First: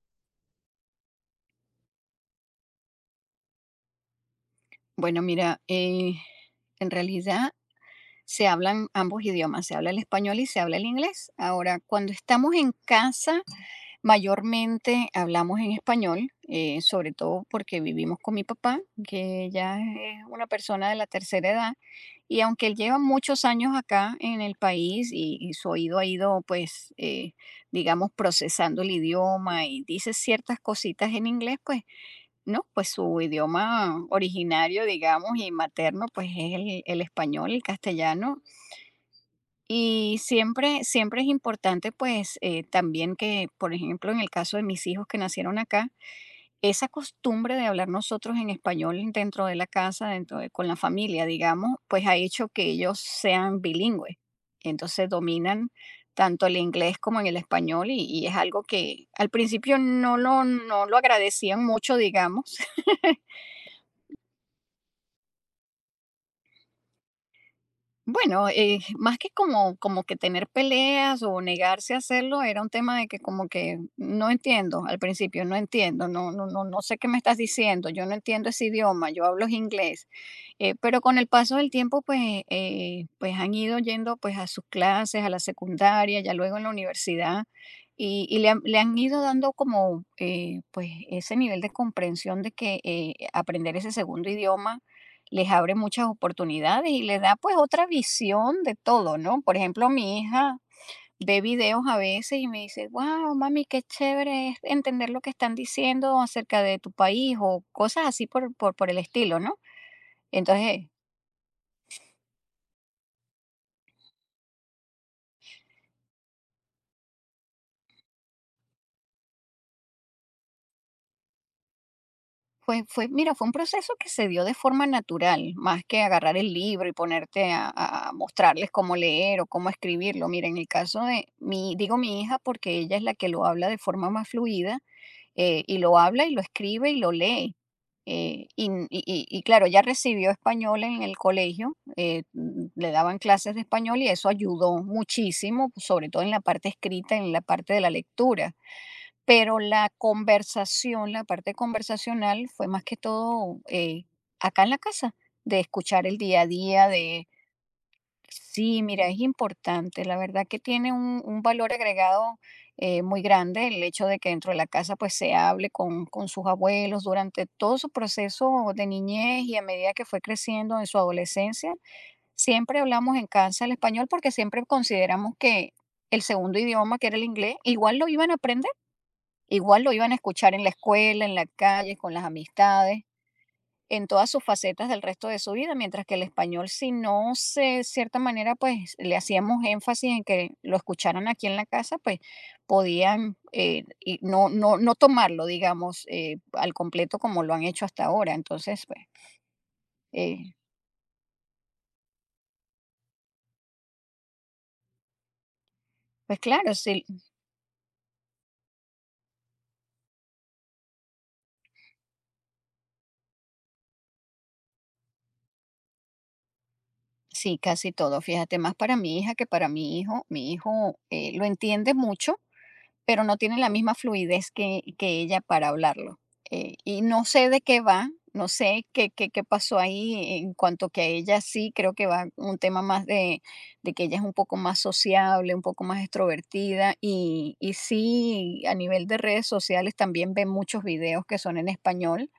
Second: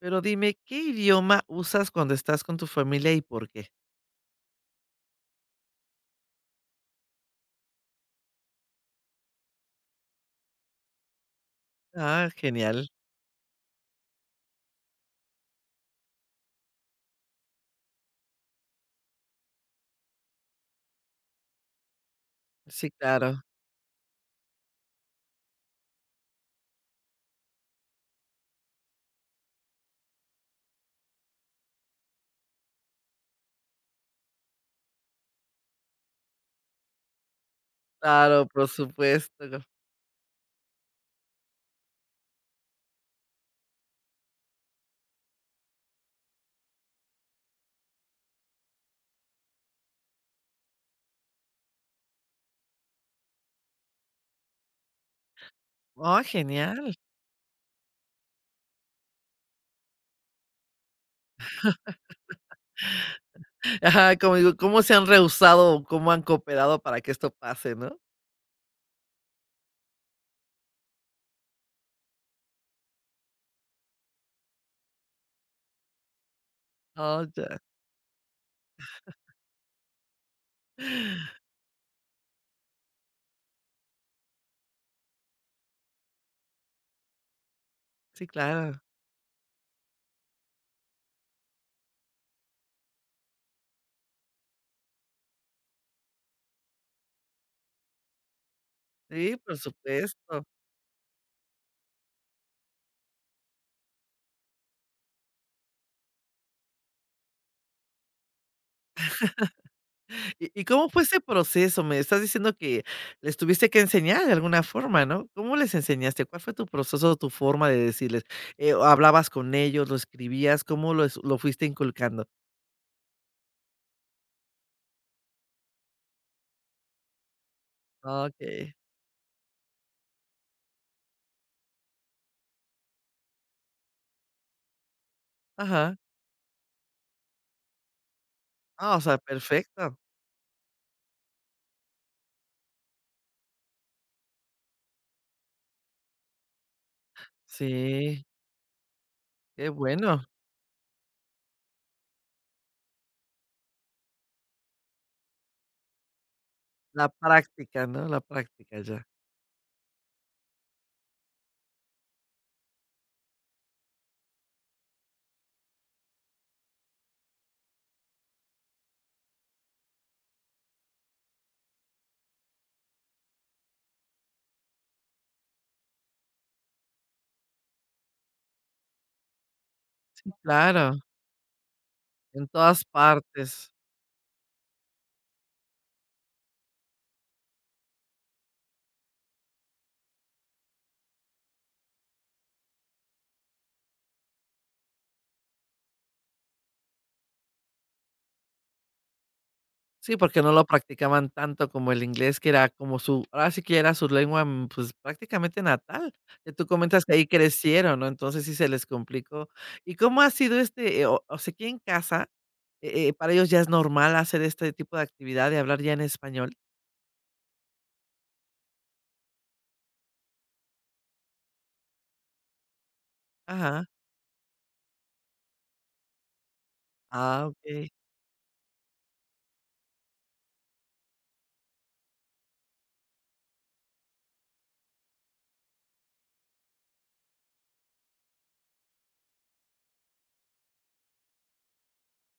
Pero dime, ¿qué idioma usas cuando estás con tu familia y por qué? Bueno, mira, en realidad se hablan ambos idiomas, se habla el español y se habla el inglés. Ahora, cuando Ah, estamos en genial. casa, mayormente hablamos en español, sobre todo porque vivimos con mi papá, que ya es una persona de la tercera edad, y aunque él Sí, lleva claro. muchos años acá en el país y su oído ha ido, pues, digamos, procesando el idioma y dice ciertas cositas en inglés, pues no, pues su idioma originario, digamos, y materno, pues es el español, el castellano. Claro, por supuesto. Y siempre, siempre es importante, pues, también que, por ejemplo, en el caso de mis hijos que nacieron acá, esa costumbre de hablar nosotros en español dentro de la casa, dentro de, con la familia, digamos, pues ha hecho que ellos sean bilingües. Entonces dominan Oh, tanto el genial. inglés como en el español y es algo que al principio no lo agradecían mucho, digamos. Ajá, como digo, ¿cómo se han rehusado o cómo han cooperado para que esto pase, no? Bueno, más que como, como que tener peleas o negarse a hacerlo, era un tema de que como que no entiendo al principio, no entiendo, no sé qué me Oh, estás ya. diciendo, yo no entiendo ese idioma, yo hablo es inglés. Pero con el paso del tiempo, pues, pues han ido yendo pues a sus clases, a la secundaria, ya luego en la universidad, Sí, le claro. han ido dando como pues ese nivel de comprensión de que aprender ese segundo idioma les abre muchas oportunidades y les da pues otra visión de todo, Sí, ¿no? Por por ejemplo, mi supuesto. hija ve videos a veces y me dice, wow, mami, qué chévere es entender lo que están diciendo acerca de tu país o cosas así por el estilo, ¿no? ¿Y Entonces, cómo fue ese proceso? Me estás diciendo que les tuviste que enseñar de alguna forma, ¿no? ¿Cómo les enseñaste? ¿Cuál fue tu proceso, tu forma de decirles? ¿hablabas con ellos, lo escribías? ¿ Lo fuiste inculcando? pues fue, mira, fue un proceso que se dio de forma natural, más que agarrar el libro y ponerte a mostrarles Okey. cómo leer o cómo escribirlo. Mira, en el caso de mi, digo mi hija porque ella es la que lo habla de forma más fluida, y lo Ajá. habla y lo escribe y lo lee. Ah, o sea, Y claro, ella perfecto. recibió español en el colegio, le daban clases de español y eso ayudó muchísimo, pues, sobre todo en la parte escrita, en la parte de la Sí, lectura. Pero qué la bueno. conversación, la parte conversacional fue más que todo, acá en la casa, de escuchar el día a día. La práctica, ¿no? La práctica Sí, ya. mira, es importante. La verdad que tiene un valor agregado, muy grande el hecho de que dentro de la casa pues se hable con sus abuelos durante todo su proceso de niñez y a medida que fue creciendo en su adolescencia. Siempre hablamos en casa el español porque siempre consideramos que el segundo idioma, que era el inglés, igual lo iban a aprender, igual lo iban a Sí, escuchar en la claro, escuela, en la calle, con las en todas amistades partes. en todas sus facetas del resto de su vida, mientras que el español, si no se, cierta manera, pues le hacíamos énfasis en que lo escucharan aquí en la casa, pues podían, no tomarlo, digamos, al completo como lo han hecho hasta ahora. Entonces, pues, Sí, porque no eh, lo practicaban tanto como el inglés, que era como su ahora sí que era su lengua, pues, prácticamente natal, pues que tú claro, sí, comentas que ahí crecieron, ¿no? Entonces sí se les complicó. ¿Y cómo ha sido este, o sea, aquí en casa, para ellos ya es normal hacer este tipo de actividad de hablar ya en español? sí, casi todo. Fíjate, más para mi hija que para mi hijo. Mi hijo, lo entiende mucho, pero no tiene la Ajá. misma fluidez que ella para hablarlo. Y no Ah, sé de qué okey. va, no sé qué pasó ahí en cuanto que a ella sí, creo que va un tema más de que ella es un poco más sociable, un poco más extrovertida y sí, a nivel de redes sociales también ve muchos videos que son en español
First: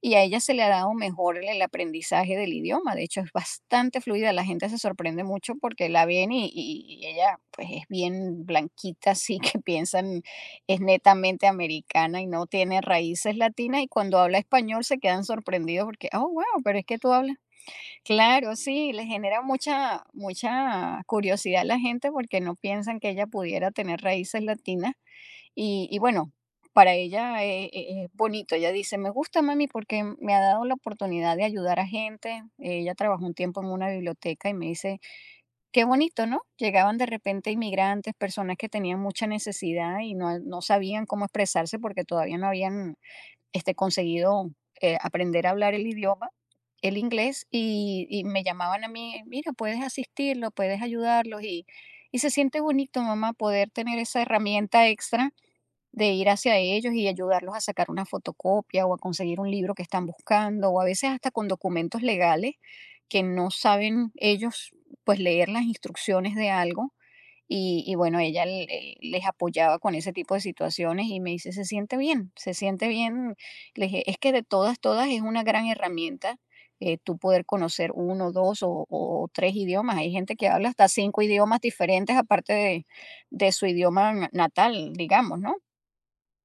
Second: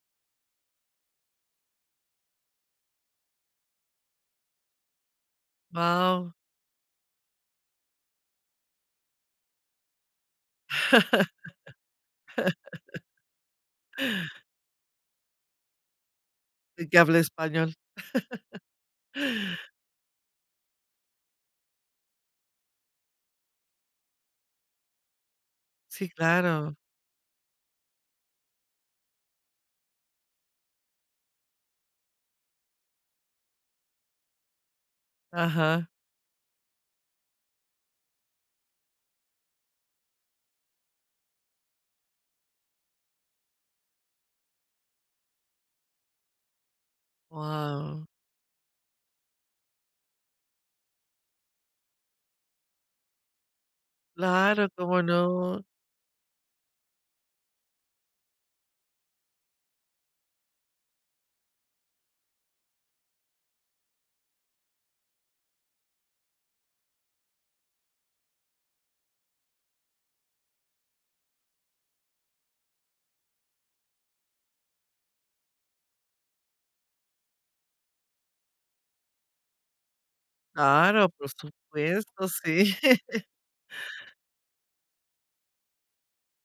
y a ella se le ha dado mejor el aprendizaje del idioma, de hecho, es bastante fluida, la gente se sorprende mucho porque la ven Guau. y ella, pues, es bien blanquita, así que piensan es netamente americana y no tiene raíces latinas, y cuando habla español se quedan sorprendidos porque: "Oh, guau, pero es Y que que tú hable hablas". español. Claro, sí, le genera mucha mucha curiosidad a la gente porque no piensan que ella pudiera tener raíces latinas, Sí, bueno, claro. para ella, es bonito. Ella dice: "Me gusta, mami, porque me ha dado la oportunidad de ayudar a gente". Ella trabajó un tiempo en una biblioteca y me dice: "Qué Ajá. bonito, ¿no?". Llegaban de repente inmigrantes, personas que tenían mucha necesidad y no sabían cómo expresarse porque todavía no habían, este, conseguido, aprender a hablar el idioma, el inglés, Wow. Me llamaban a mí: "Mira, puedes asistirlos, puedes ayudarlos". Y se siente bonito, mamá, poder tener esa Claro, herramienta ¿cómo extra no? de ir hacia ellos y ayudarlos a sacar una fotocopia o a conseguir un libro que están buscando, o a veces hasta con documentos legales que no saben ellos pues leer las instrucciones de algo. Y bueno, ella les apoyaba con ese tipo de situaciones y me dice, se siente bien, se siente bien. Le dije, es que de todas, todas es una gran herramienta, tú poder conocer uno, dos o tres idiomas. Hay gente que habla hasta Claro, cinco por idiomas diferentes supuesto, aparte sí. De su idioma natal, digamos, ¿no?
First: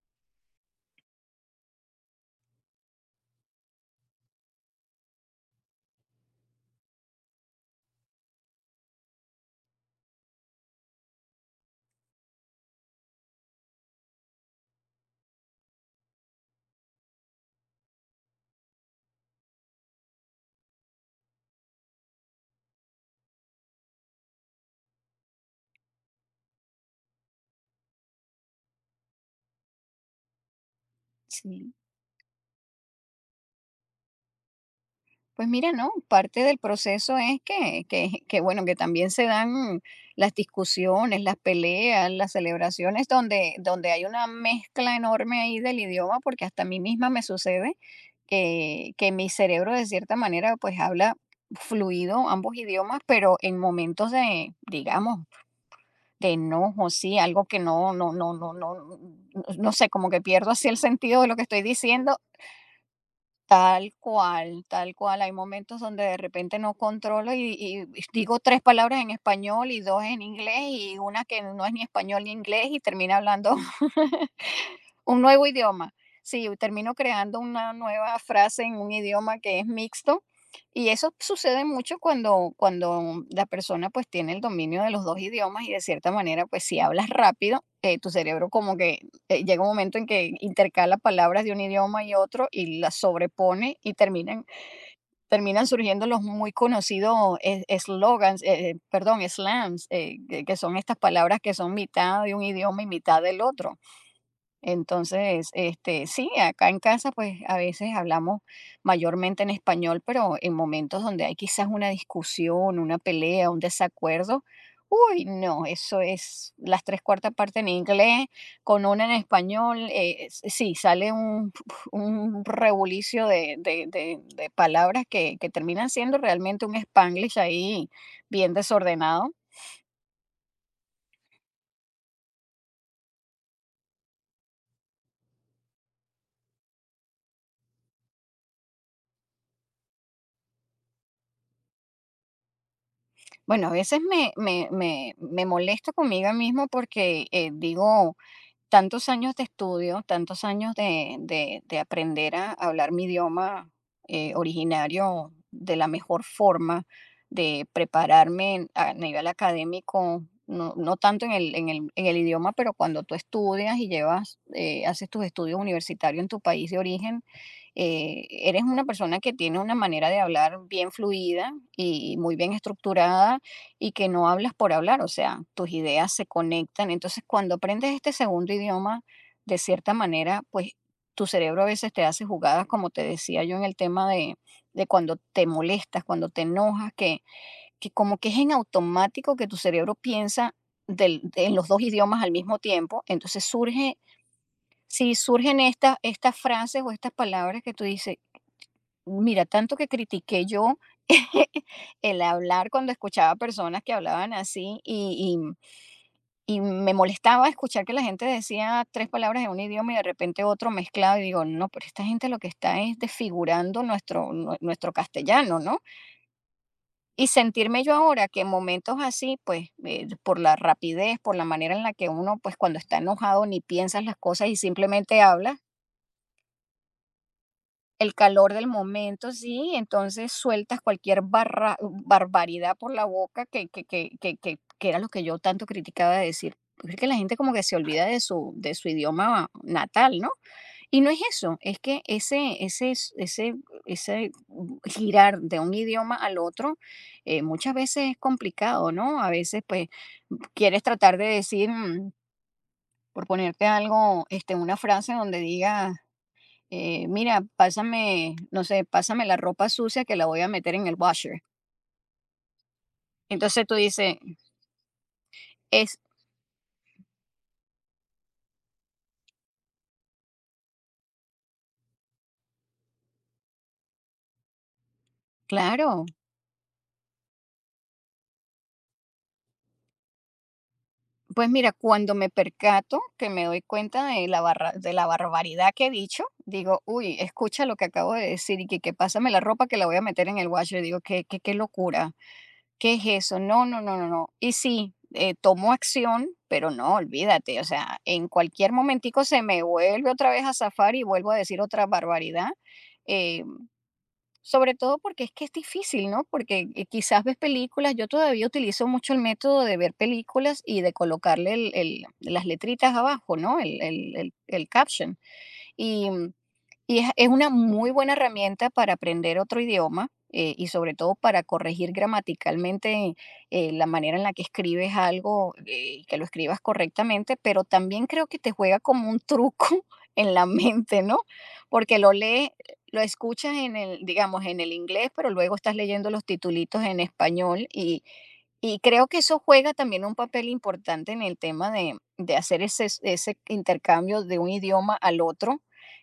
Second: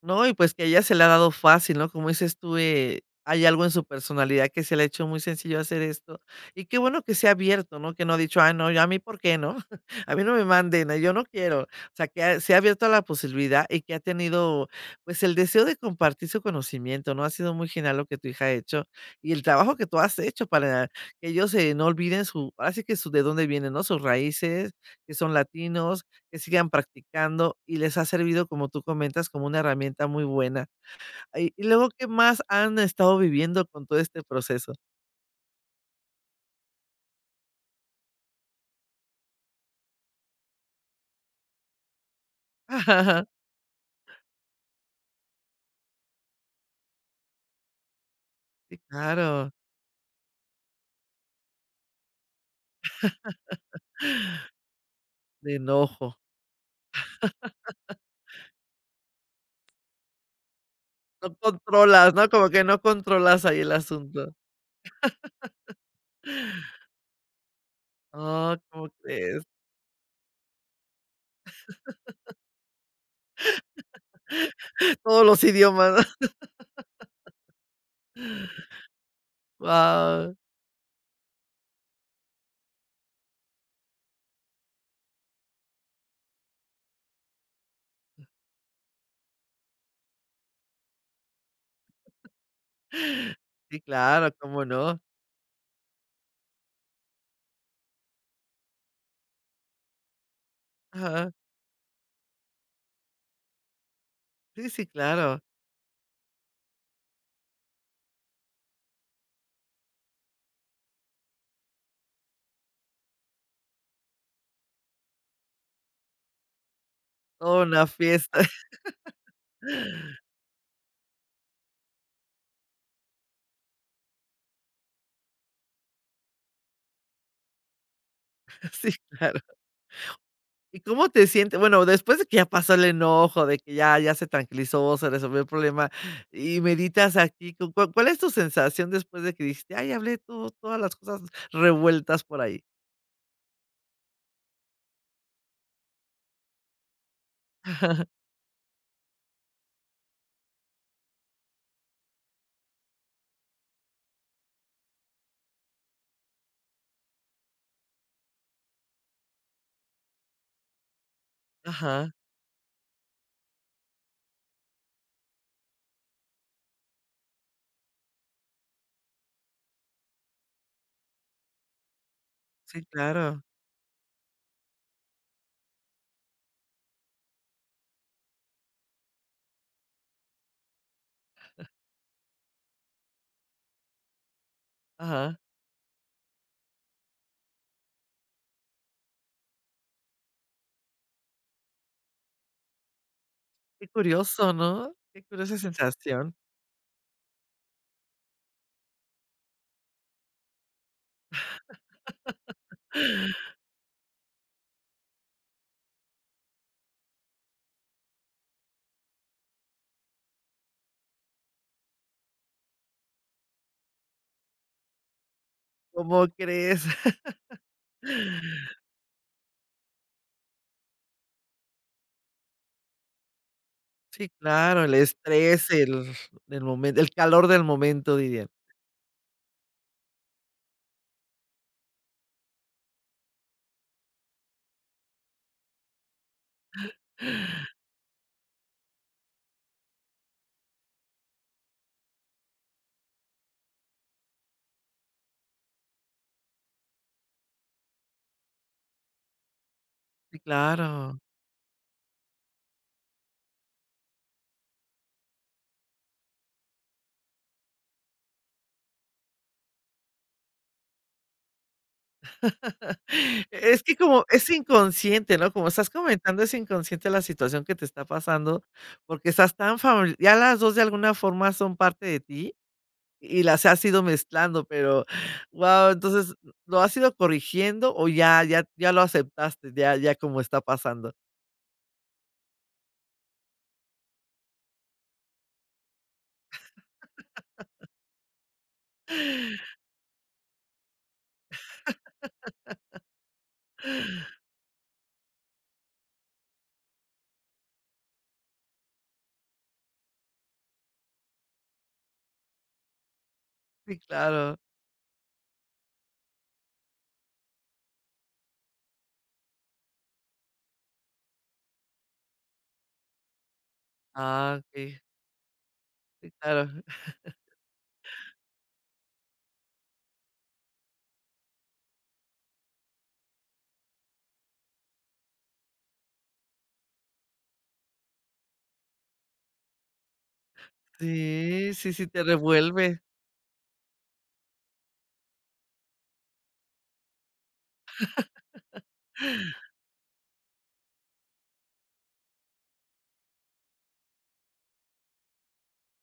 No, y pues que a ella se le ha dado fácil, ¿no? Como dices tú, hay algo en su personalidad que se le ha hecho muy sencillo hacer esto. Y qué bueno que sea abierto, ¿no? Que no ha dicho, ah, no, yo a mí, ¿por qué no? A mí no me manden, yo no quiero. O sea, que se ha abierto a la posibilidad y que ha tenido, pues, el deseo de compartir su conocimiento, ¿no? Ha sido muy genial lo que tu hija ha hecho y el trabajo que tú has hecho para que ellos no olviden su, ahora sí que su, de dónde vienen, ¿no? Sus raíces, que son latinos, que sigan practicando y les ha servido, como tú comentas, como una herramienta muy buena. Ay, y Sí. luego, ¿qué más han estado viviendo con todo este proceso? Pues mira, no, parte del proceso es bueno, que también se dan las discusiones, las peleas, las celebraciones, donde, donde hay una mezcla enorme ahí del idioma, porque hasta a mí misma me sucede Sí, que mi claro, cerebro de cierta manera pues habla fluido ambos idiomas, pero en momentos de, digamos, de enojo. de enojo, sí, algo que no, no sé, como que pierdo así el sentido de No lo que estoy controlas, diciendo. ¿no? Como que no controlas ahí el Tal asunto. cual, tal cual. Hay momentos donde de repente no controlo y digo Oh, tres ¿cómo palabras en crees? español y dos en inglés y una que no es ni español ni inglés y termina hablando un Todos los nuevo idioma. idiomas. Sí, termino creando una nueva frase en un idioma que es mixto. Wow. Y eso sucede mucho cuando, cuando la persona pues tiene el dominio de los dos idiomas y de cierta manera pues si hablas rápido, tu cerebro como que, llega un momento en que intercala palabras de un idioma y otro y las sobrepone Sí, y claro, terminan, cómo no. terminan surgiendo los muy conocidos eslogans, perdón, slams, que son estas Ajá. palabras que son mitad de un idioma y mitad del otro. Sí, sí, claro. Entonces, este, sí, acá en casa, pues a veces hablamos mayormente en español, pero en momentos donde hay quizás una discusión, una pelea, un desacuerdo, uy, no, eso es las tres cuartas partes Toda en una inglés, fiesta. con una en español, sí, sale un, un rebulicio de, de palabras que terminan siendo realmente un spanglish ahí bien Sí, desordenado. claro. ¿Y cómo te sientes? Bueno, después de que ya pasó el enojo, de que ya se tranquilizó, se resolvió el problema y meditas aquí, ¿cu cuál es tu sensación después de que dijiste: "Ay, hablé todo todas las cosas revueltas por ahí"? Bueno, a veces me molesto conmigo mismo porque digo tantos años de estudio, tantos años de, de aprender a hablar mi idioma, originario de la mejor forma, de prepararme a nivel académico, no, no tanto en el, en Ajá, el idioma, pero cuando tú estudias y llevas, haces tus estudios universitarios en tu país de origen, eres una persona que tiene una manera de hablar bien fluida y muy bien sí, estructurada claro. y que no hablas por hablar, o sea, tus ideas se conectan. Entonces, cuando aprendes este segundo idioma, de cierta manera, pues tu cerebro a veces te hace jugadas, como te decía yo en el tema de cuando Ajá. te molestas, cuando te enojas, que como que es en automático que tu cerebro piensa en los dos idiomas al mismo tiempo. Entonces Qué surge, curioso, ¿no? si Qué curiosa surgen estas, estas sensación. frases o estas palabras que tú dices, mira, tanto que critiqué yo el hablar cuando escuchaba personas que hablaban así y me molestaba escuchar que la gente decía tres palabras en un idioma y de repente otro mezclado y digo, no, pero esta gente lo que está es desfigurando nuestro, nuestro castellano, ¿no? ¿Cómo crees? Y sentirme yo ahora que en momentos así, pues, por la rapidez, por la manera en la que uno, pues cuando está enojado ni piensas las Sí, cosas y claro, el simplemente hablas estrés, el momento, el calor del el momento, dirían. calor del momento, sí, entonces sueltas cualquier barra, barbaridad por la boca que era lo que yo tanto criticaba de decir. Porque que la gente como que se olvida de su idioma natal, ¿no? Y no es eso, es que ese, ese, ese girar de un idioma al otro, muchas veces es complicado, ¿no? A veces pues Sí, quieres tratar claro. de decir, mm, por ponerte algo, este, una frase donde diga, mira, pásame, no sé, pásame la ropa sucia que la voy a meter en el washer. Entonces tú Es que dices, como es inconsciente, ¿no? Como estás es comentando, es inconsciente la situación que te está pasando, porque estás tan familiar. Ya las 2 de alguna forma son parte de ti y las has ido mezclando, pero, wow. claro. Entonces, ¿lo has ido corrigiendo o ya lo aceptaste, ya como está pasando? Pues mira, cuando me percato que me doy cuenta de la, barra, de la barbaridad que he dicho, digo, uy, escucha lo que acabo de decir y que pásame la ropa que la voy a meter en el washer. Digo, qué locura, qué es eso. No, no, no, no, no. Y sí, tomo acción, pero no, olvídate. O sea, en cualquier momentico se me vuelve otra vez a zafar y vuelvo a decir otra barbaridad. eh, Sí, claro. Sobre todo porque es que es difícil, ¿no? Porque, quizás ves películas, yo todavía utilizo mucho el método de ver películas y de colocarle el las letritas abajo, ¿no? El el el Ah, el okey. caption, y Sí, mm, claro. y es una muy buena herramienta para aprender otro idioma, y sobre todo para corregir gramaticalmente la manera en la que escribes algo, y que lo escribas correctamente, pero también creo que te juega como un truco en la mente, ¿no? Sí, sí, Porque sí, lo te lees, lo revuelve. escuchas en el, digamos, en el inglés, pero luego estás leyendo los titulitos en español y creo que eso juega también un papel importante en el tema de hacer ese, ese intercambio de un idioma al otro.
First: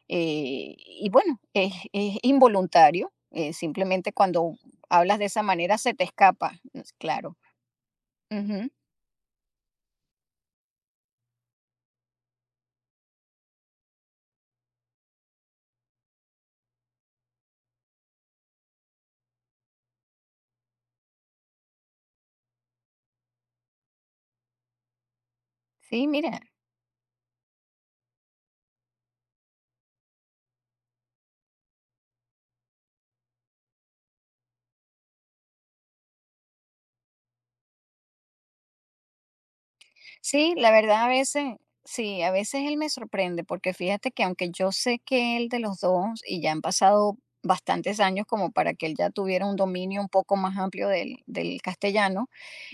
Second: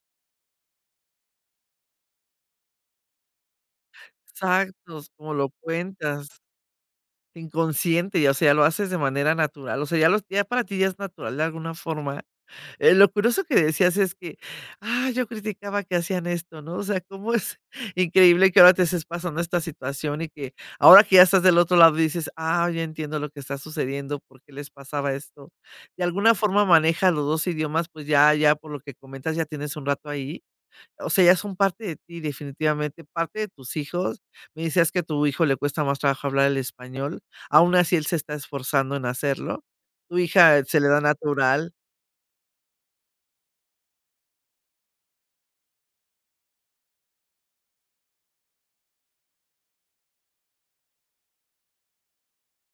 Y bueno, es involuntario, simplemente cuando Exacto, hablas de como esa lo manera se te cuentas. escapa, es claro. Inconsciente, ya, o sea, ya lo Ujú. haces de manera natural, o sea, ya para ti ya es natural de alguna forma. Lo curioso que decías es que: "Ah, yo criticaba que hacían esto", ¿no? O sea, cómo es increíble que ahora te estés pasando esta situación y que ahora que ya estás del otro lado dices: "Ah, ya entiendo lo que está sucediendo, por qué les pasaba esto". De Sí, alguna mira, forma manejas los 2 idiomas, pues ya por lo que comentas ya tienes un rato ahí. O sea, ya son parte de ti, definitivamente, parte de tus hijos. Me decías que a tu hijo le cuesta más trabajo hablar el español, aún así él se está esforzando en hacerlo. Tu sí, hija la se le da verdad a veces, natural, sí, a veces él me sorprende porque fíjate que aunque yo sé que él de los dos y ya han pasado bastantes años como para que él ya tuviera un dominio un poco más amplio del, del castellano,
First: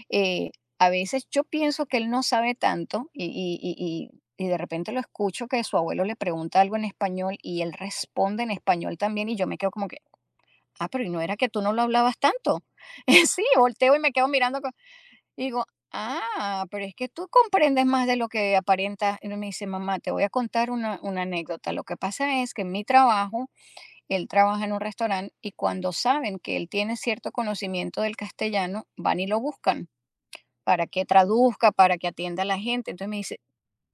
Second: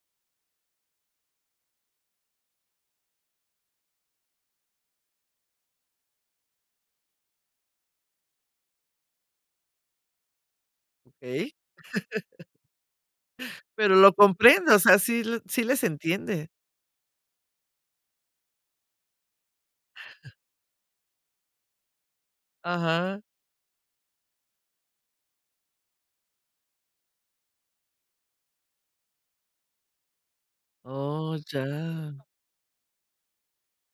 eh, a veces yo pienso que él no sabe tanto y, y de repente lo escucho que su abuelo le pregunta algo en español y él responde en español también y yo me quedo como que, ah, pero ¿y no era que ¿ok? tú no lo hablabas tanto? Sí, volteo Pero y me lo quedo mirando co- comprendo, o sea, y digo, sí les entiende. ah, pero es que tú comprendes más de lo que aparentas. Y me dice, mamá, te voy a contar una anécdota. Lo que pasa es que en mi Ajá. trabajo, él trabaja en un restaurante y cuando saben que él tiene cierto conocimiento del castellano, van y lo buscan para que Oh, traduzca, para que ya. atienda a la gente. Entonces me dice,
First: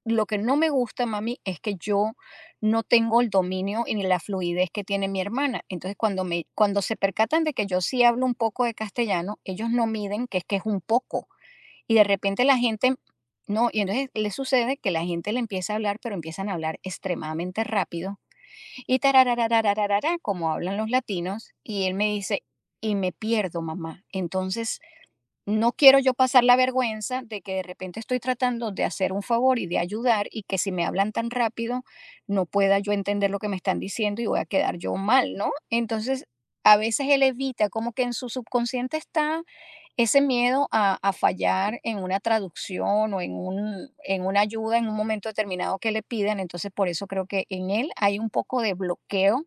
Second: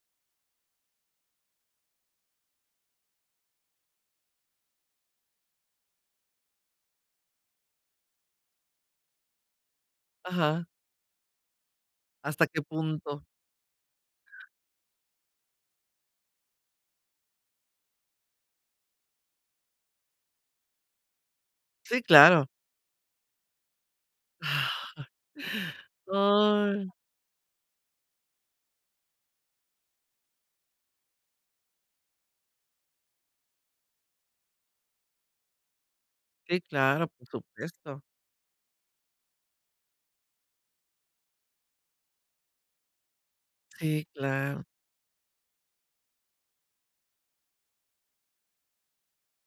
lo que no me gusta, mami, es que yo no tengo el dominio y ni la fluidez que tiene mi hermana. Entonces, cuando, me, cuando se percatan de que yo sí hablo un poco de castellano, ellos no miden que es Ajá. un poco. Y de repente ¿Hasta la qué gente, punto? no, y entonces le sucede que la gente le empieza a hablar, pero empiezan a hablar extremadamente rápido. Y tararararararara, como hablan los latinos. Y él Sí, me dice, claro. y me pierdo, mamá. Entonces, no quiero yo pasar la Ay, vergüenza de que de repente estoy tratando de hacer un favor y de ayudar y que si me hablan tan rápido no pueda yo entender lo que me están diciendo y voy a quedar yo mal, ¿no? Entonces, sí, a veces claro, él por evita, como que supuesto. en su subconsciente está ese miedo a fallar en una traducción o en, un, Sí, en una claro. ayuda en un momento determinado que le pidan. Entonces, por eso creo que en él hay un poco de bloqueo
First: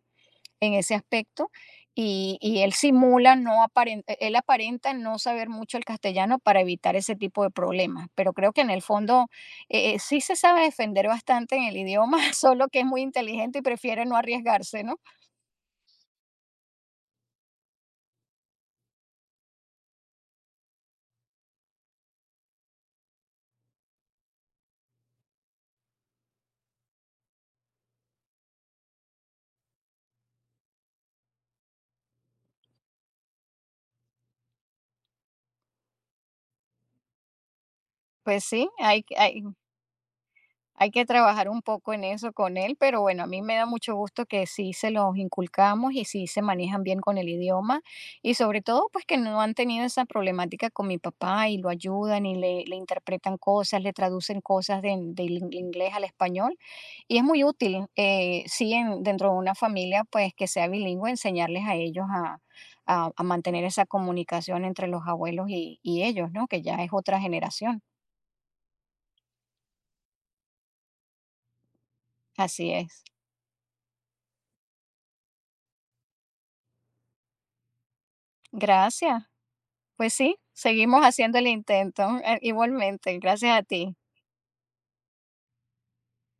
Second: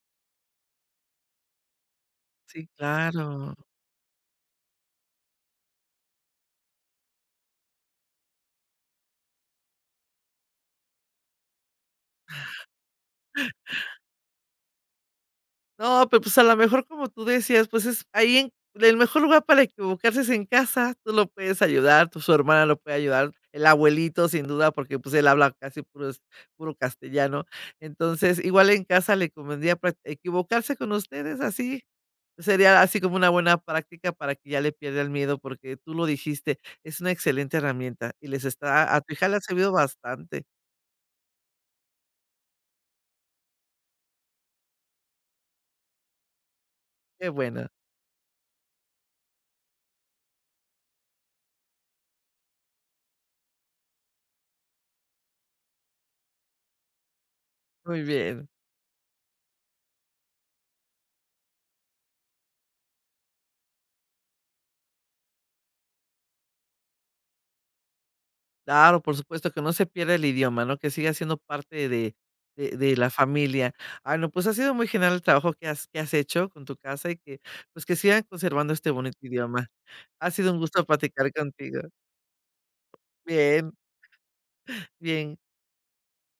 en ese aspecto. Y Sí, él simula, claro. no aparenta, él aparenta no saber mucho el castellano para evitar ese tipo de problemas, pero creo que en el fondo sí se sabe defender bastante en el idioma, solo que es muy inteligente y prefiere no arriesgarse, ¿no? No, pero, pues, a lo mejor, como tú decías, pues, es ahí en el mejor lugar para equivocarse es en casa, tú lo puedes ayudar, tu su hermana lo puede ayudar, el abuelito sin duda, porque, pues, él habla casi puro es puro castellano. Entonces, igual en casa le convendría prac equivocarse con ustedes así, sería así como una buena práctica para que ya le pierda el miedo, porque tú lo dijiste, es una excelente herramienta y les Pues sí, está a hay, tu hija le ha hay, servido bastante. Hay que trabajar un poco en eso con él, pero bueno, a mí me da mucho gusto que sí se los inculcamos y sí se manejan bien con el Qué bueno, idioma y sobre todo pues que no han tenido esa problemática con mi papá y lo ayudan y le interpretan cosas, le traducen cosas de- del in- inglés al español y es muy útil, muy bien. sí, en- dentro de una familia pues que sea bilingüe, enseñarles a ellos a mantener esa comunicación entre los abuelos y ellos, ¿no? Que ya es otra generación. Claro, por supuesto, que no se pierda el idioma, ¿no? Que siga siendo parte Así de es. la familia. Ah, no, pues ha sido muy genial el trabajo que has hecho con tu casa y que, pues, que sigan conservando este bonito Gracias. idioma. Pues Ha sí, sido un gusto seguimos platicar haciendo el contigo. intento, igualmente, gracias a Bien, ti. bien.